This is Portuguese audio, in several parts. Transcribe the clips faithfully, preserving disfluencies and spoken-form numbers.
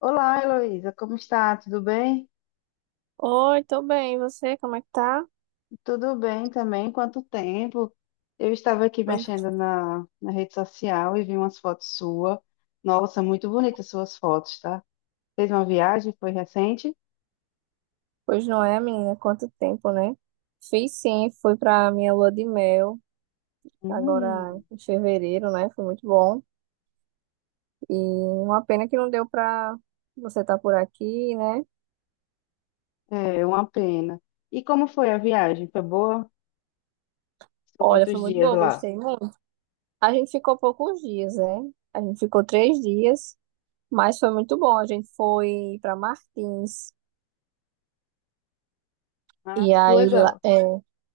Olá, Heloísa, como está? Tudo bem? Oi, tô bem. E você, como é que tá? Tudo bem também. Quanto tempo? Eu estava aqui Pois mexendo na, na rede social e vi umas fotos suas. Nossa, muito bonitas suas fotos, tá? Fez uma viagem? Foi recente? pois não é, menina? Quanto tempo, né? Fiz sim, fui pra minha lua de mel, agora Hum, em fevereiro, né? Foi muito bom. E uma pena que não deu pra você estar por aqui, né? é uma pena. E como foi a viagem? Foi boa? Ficou Olha, quantos foi muito dias boa, lá? gostei muito. A gente ficou poucos dias, né? A gente ficou três dias, mas foi muito bom. A gente foi pra Martins. Ah, E que aí, lá- legal. é,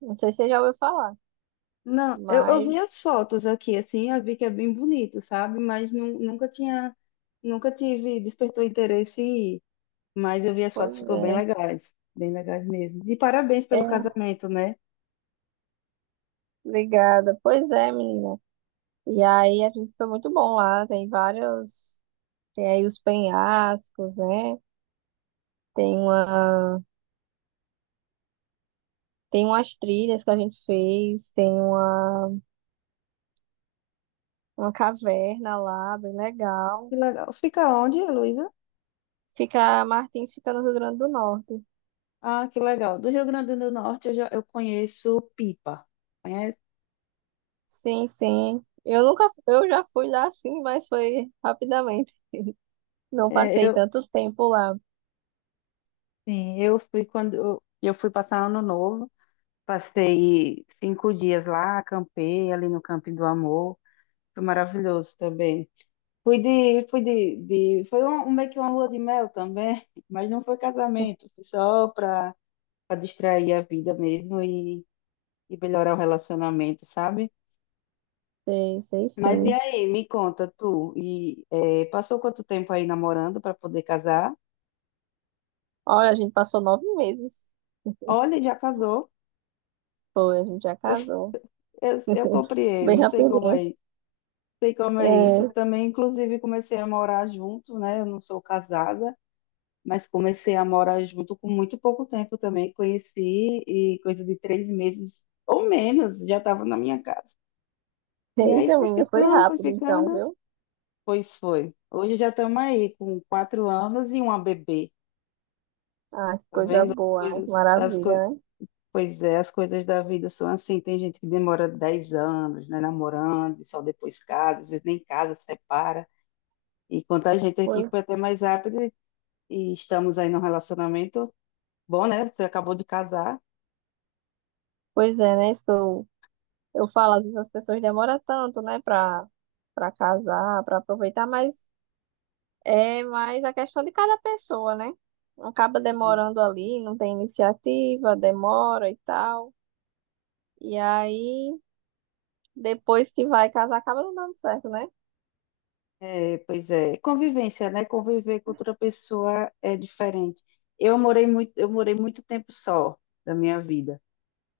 não sei se você já ouviu falar, Não, eu, eu vi mas, as fotos aqui, assim, eu vi que é bem bonito, sabe? Mas nu- nunca tinha, nunca tive, despertou interesse em ir. Mas eu vi as pois fotos, ficou bem é. legais. Bem legais mesmo. E parabéns pelo É, casamento, né? Obrigada. Pois é, menina. E aí a gente foi muito bom lá. Tem vários. Tem aí os penhascos, né? Tem uma, tem umas trilhas que a gente fez, tem uma, uma caverna lá, bem legal. Que legal. Fica onde, Heloísa? Fica, Martins fica no Rio Grande do Norte. Ah, que legal. Do Rio Grande do Norte eu, já, eu conheço Pipa. Conhece? Sim, sim. Eu nunca, eu já fui lá sim, mas foi rapidamente. Não É, passei eu, tanto tempo lá. sim, eu fui quando eu, eu fui passar ano novo. Passei cinco dias lá, acampei ali no Camping do Amor. Foi maravilhoso também. Fui de, fui de, de, foi um, um- meio que uma lua de mel também, mas não foi casamento, foi só para para distrair a vida mesmo e melhorar o relacionamento, sabe? Sei, sei Mas e sim. aí, me conta, tu, e eh, passou quanto tempo aí namorando para poder casar? Olha, a gente passou nove meses. Olha, já casou, Foi, a gente já casou. eu, eu Bem compreendo, sei como é, rapidinho. isso, sei como é isso. É, Eu também, inclusive, comecei a morar junto, né? Eu não sou casada, mas comecei a morar junto com muito pouco tempo também. Conheci e coisa de três meses ou menos, já estava na minha casa. E aí eita, foi menina, foi ficando, foi rápido então, ficando, viu? pois foi. Hoje já estamos aí com quatro anos e uma bebê. Ah, que Tá coisa vendo? As boa, né? Que coisas, as coi- maravilha, né? pois é, as coisas da vida são assim. Tem gente que demora dez anos, né, namorando, e só depois casa, às vezes nem casa, separa. E quanto a gente aqui Foi- foi até mais rápido e e estamos aí num relacionamento bom, né? Você acabou de casar. Pois é, né? Isso que eu, eu falo, às vezes as pessoas demoram tanto, né, pra, pra casar, pra aproveitar, mas é mais a questão de cada pessoa, né? Acaba demorando ali, não tem iniciativa, demora e tal. E aí, depois que vai casar, acaba não dando certo, né? É, pois é, convivência, né? Conviver com outra pessoa é diferente. Eu morei muito, eu morei muito tempo só da minha vida.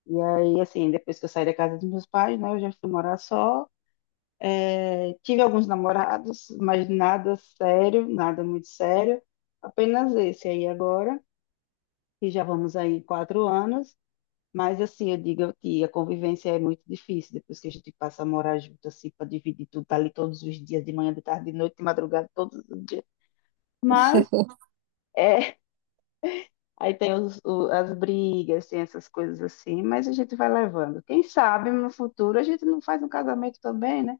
E aí, assim, depois que eu saí da casa dos meus pais, né, eu já fui morar só. Tive alguns namorados, mas nada sério, nada muito sério. Apenas esse aí agora, que já vamos aí em quatro anos. Mas assim, eu digo que a convivência é muito difícil depois que a gente passa a morar junto, assim, para dividir tudo, tá ali todos os dias, de manhã, de tarde, de noite, de madrugada, todos os dias. Mas, é, aí tem os- o- as brigas, tem essas coisas assim, mas a gente vai levando. Quem sabe no futuro a gente não faz um casamento também, né?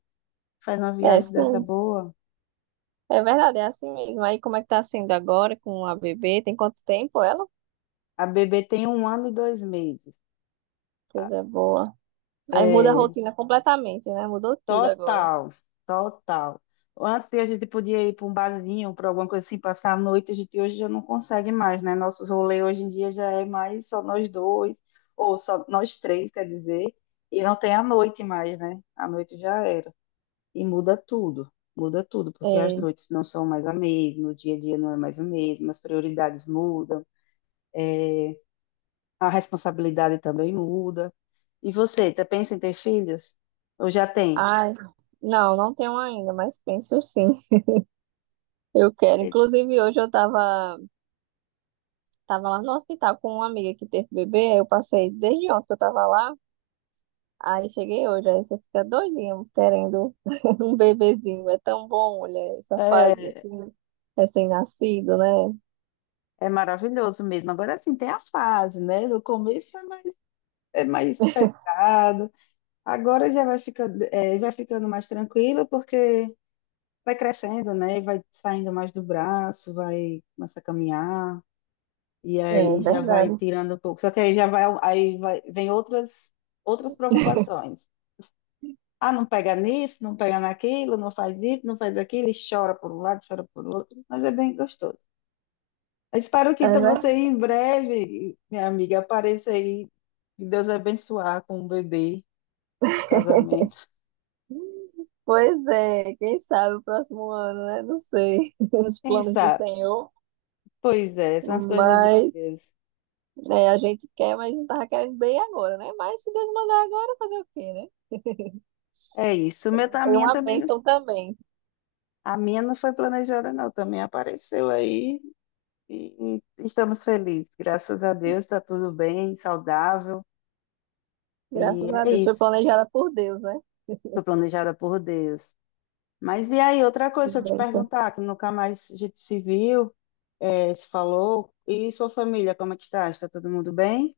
Faz uma É, viagem dessa sim. boa. É verdade, é assim mesmo. Aí, como é que tá sendo agora com a bebê? Tem quanto tempo ela? A bebê tem um ano e dois meses. Coisa boa. Aí muda a É, rotina completamente, né? Mudou tudo agora. total, total. Antes a gente podia ir para um barzinho, para alguma coisa assim, passar a noite, a gente hoje já não consegue mais, né? Nossos rolês hoje em dia já é mais só nós dois, ou só nós três, quer dizer, e não tem a noite mais, né? A noite já era. E muda tudo, muda tudo, porque as É. noites não são mais a mesma, o dia a dia não é mais o mesmo, as prioridades mudam, a responsabilidade também muda. E você, tá pensa em ter filhos? Ou já tem? Ai, não, não tenho ainda, mas penso sim. Eu quero. Inclusive, hoje eu tava, tava lá no hospital com uma amiga que teve bebê. Aí eu passei desde ontem que eu tava lá. Aí cheguei hoje. Aí você fica doidinho querendo um bebezinho. É tão bom, olha, essa fase É, assim, recém-nascido, né? é maravilhoso mesmo. Agora assim tem a fase, né? No começo é mais, é mais pesado, agora já vai ficando, é, vai ficando mais tranquilo, porque vai crescendo, né? Vai saindo mais do braço, vai começar a caminhar, e É aí já vai verdade. tirando um pouco. Só que aí já vai, aí vai, vem outras, outras preocupações. Ah, não pega nisso, não pega naquilo, não faz isso, não faz aquilo, e chora por um lado, chora por outro, mas é bem gostoso. Eu espero que É então você verdade. em breve, minha amiga, apareça aí. Que Deus abençoar com o bebê, o casamento. Pois é, quem sabe o próximo ano, né? Não sei, os Quem planos do sabe? Senhor, Pois é, são as coisas de mas Deus. é, a gente quer, mas não tava querendo bem agora, né? Mas se Deus mandar agora, fazer o quê, né? É isso. O Então, meu, vai tá- a ser minha uma também não, bênção também, a minha não foi planejada, não. Também apareceu aí e estamos felizes. Graças a Deus, está tudo bem, saudável. E graças a é Deus. Foi isso. planejada por Deus, né? Foi planejada por Deus. Mas e aí, outra Que coisa, se eu te bênção. perguntar, que nunca mais a gente se viu, eh, se falou, e sua família, como é que está? Está todo mundo bem?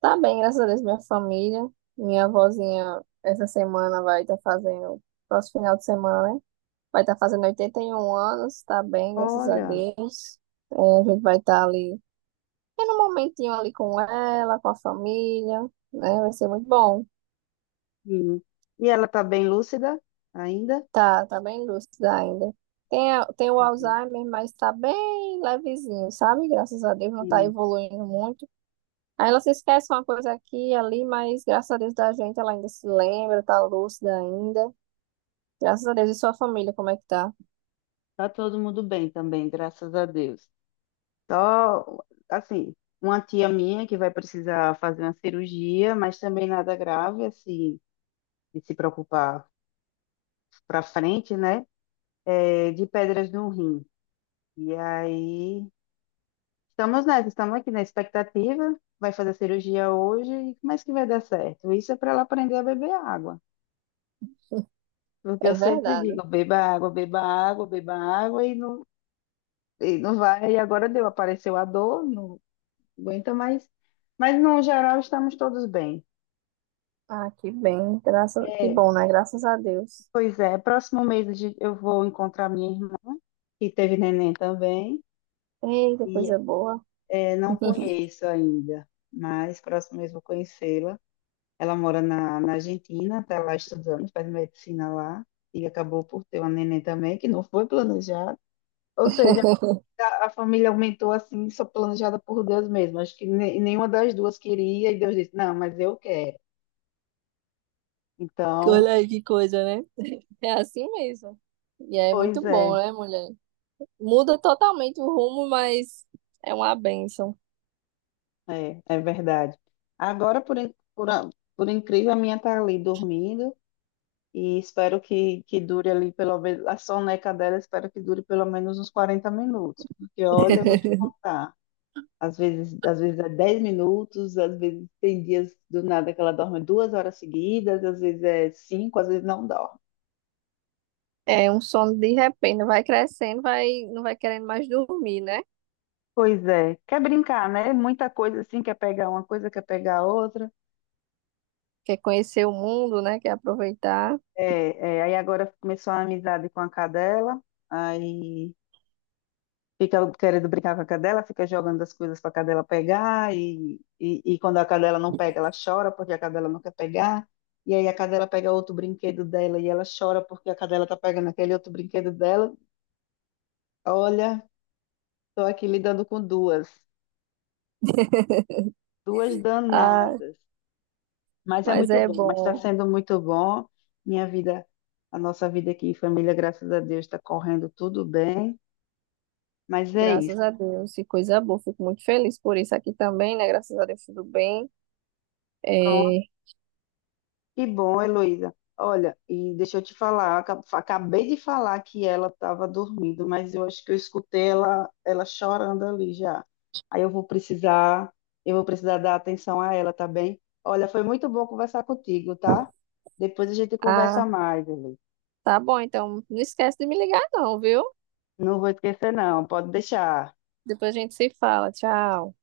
Tá bem, graças a Deus, minha família, minha avózinha, essa semana vai estar fazendo, próximo final de semana, né? Vai estar fazendo oitenta e um anos, tá bem, graças a Olha, Deus. É, a gente vai estar ali É no momentinho ali com ela, com a família, né? Vai ser muito bom. sim. E ela está bem lúcida ainda? Tá, tá bem lúcida ainda. Tem, a- tem o Uhum. Alzheimer, mas tá bem levezinho, sabe? Graças a Deus não tá Sim, evoluindo muito. Aí ela se esquece uma coisa aqui e ali, mas graças a Deus da gente ela ainda se lembra, tá lúcida ainda. Graças a Deus. E sua família, como é que tá? está todo mundo bem também, graças a Deus. Só, assim, uma tia minha que vai precisar fazer uma cirurgia, mas também nada grave, assim, de se preocupar para frente, né? É, de pedras no rim. E aí, estamos nessa, estamos aqui na expectativa. Vai fazer a cirurgia hoje, mas que vai dar certo. Isso é para ela aprender a beber água. Porque eu É sempre verdade. digo, beba água, beba água, beba água, e não, e não vai. E agora deu, apareceu a dor, não aguenta mais. Mas no geral estamos todos bem. Ah, que bem. Graças, que É, bom, né? Graças a Deus. pois é, próximo mês a gente- eu vou encontrar minha irmã, que teve neném também, Eita, e coisa boa. é, não conheço ainda, mas próximo mês vou conhecê-la. Ela mora na, na Argentina, está lá estudando, faz medicina lá, e acabou por ter uma neném também, que não foi planejada. Ou seja, a, a família aumentou assim, só planejada por Deus mesmo. Acho que ne- nenhuma das duas queria, e Deus disse, não, mas eu quero. Então, Olha aí que coisa, né? É assim mesmo. E é pois muito bom, é, né, mulher? Muda totalmente o rumo, mas é uma bênção. é, é verdade. Agora, por, in- por, a- por incrível, a minha tá ali dormindo, e espero que, que dure ali, pelo menos, a soneca dela, espero que dure pelo menos uns quarenta minutos, porque olha, eu vou te contar. Às vezes, às vezes é dez minutos, às vezes tem dias do nada que ela dorme duas horas seguidas, às vezes é cinco, às vezes não dorme. É um sono de repente, vai crescendo, vai, não vai querendo mais dormir, né? Pois é, quer brincar, né? Muita coisa assim, quer pegar uma coisa, quer pegar outra. Quer conhecer o mundo, né? Quer aproveitar. É, é, aí agora começou uma amizade com a cadela, aí fica querendo brincar com a cadela, fica jogando as coisas para a cadela pegar, e, e, e quando a cadela não pega, ela chora porque a cadela não quer pegar. E aí a cadela pega outro brinquedo dela e ela chora porque a cadela tá pegando aquele outro brinquedo dela. Olha, estou aqui lidando com duas, duas Ah, danadas, mas é mas muito é bom, mas está bom, sendo muito bom. Minha vida, a nossa vida aqui em família, graças a Deus, está correndo tudo bem, mas é isso. graças a Deus, que coisa boa. Fico muito feliz por isso aqui também, né? Graças a Deus, tudo bem. É, Que bom, Heloísa. Olha, e deixa eu te falar, aca- acabei de falar que ela estava dormindo, mas eu acho que eu escutei ela, ela chorando ali já. Aí eu vou precisar, eu vou precisar dar atenção a ela, tá bem? Olha, foi muito bom conversar contigo, tá? Depois a gente ah, conversa mais, Heloísa. tá bom, então não esquece de me ligar, não, viu? Não vou esquecer, não, pode deixar. Depois a gente se fala. Tchau.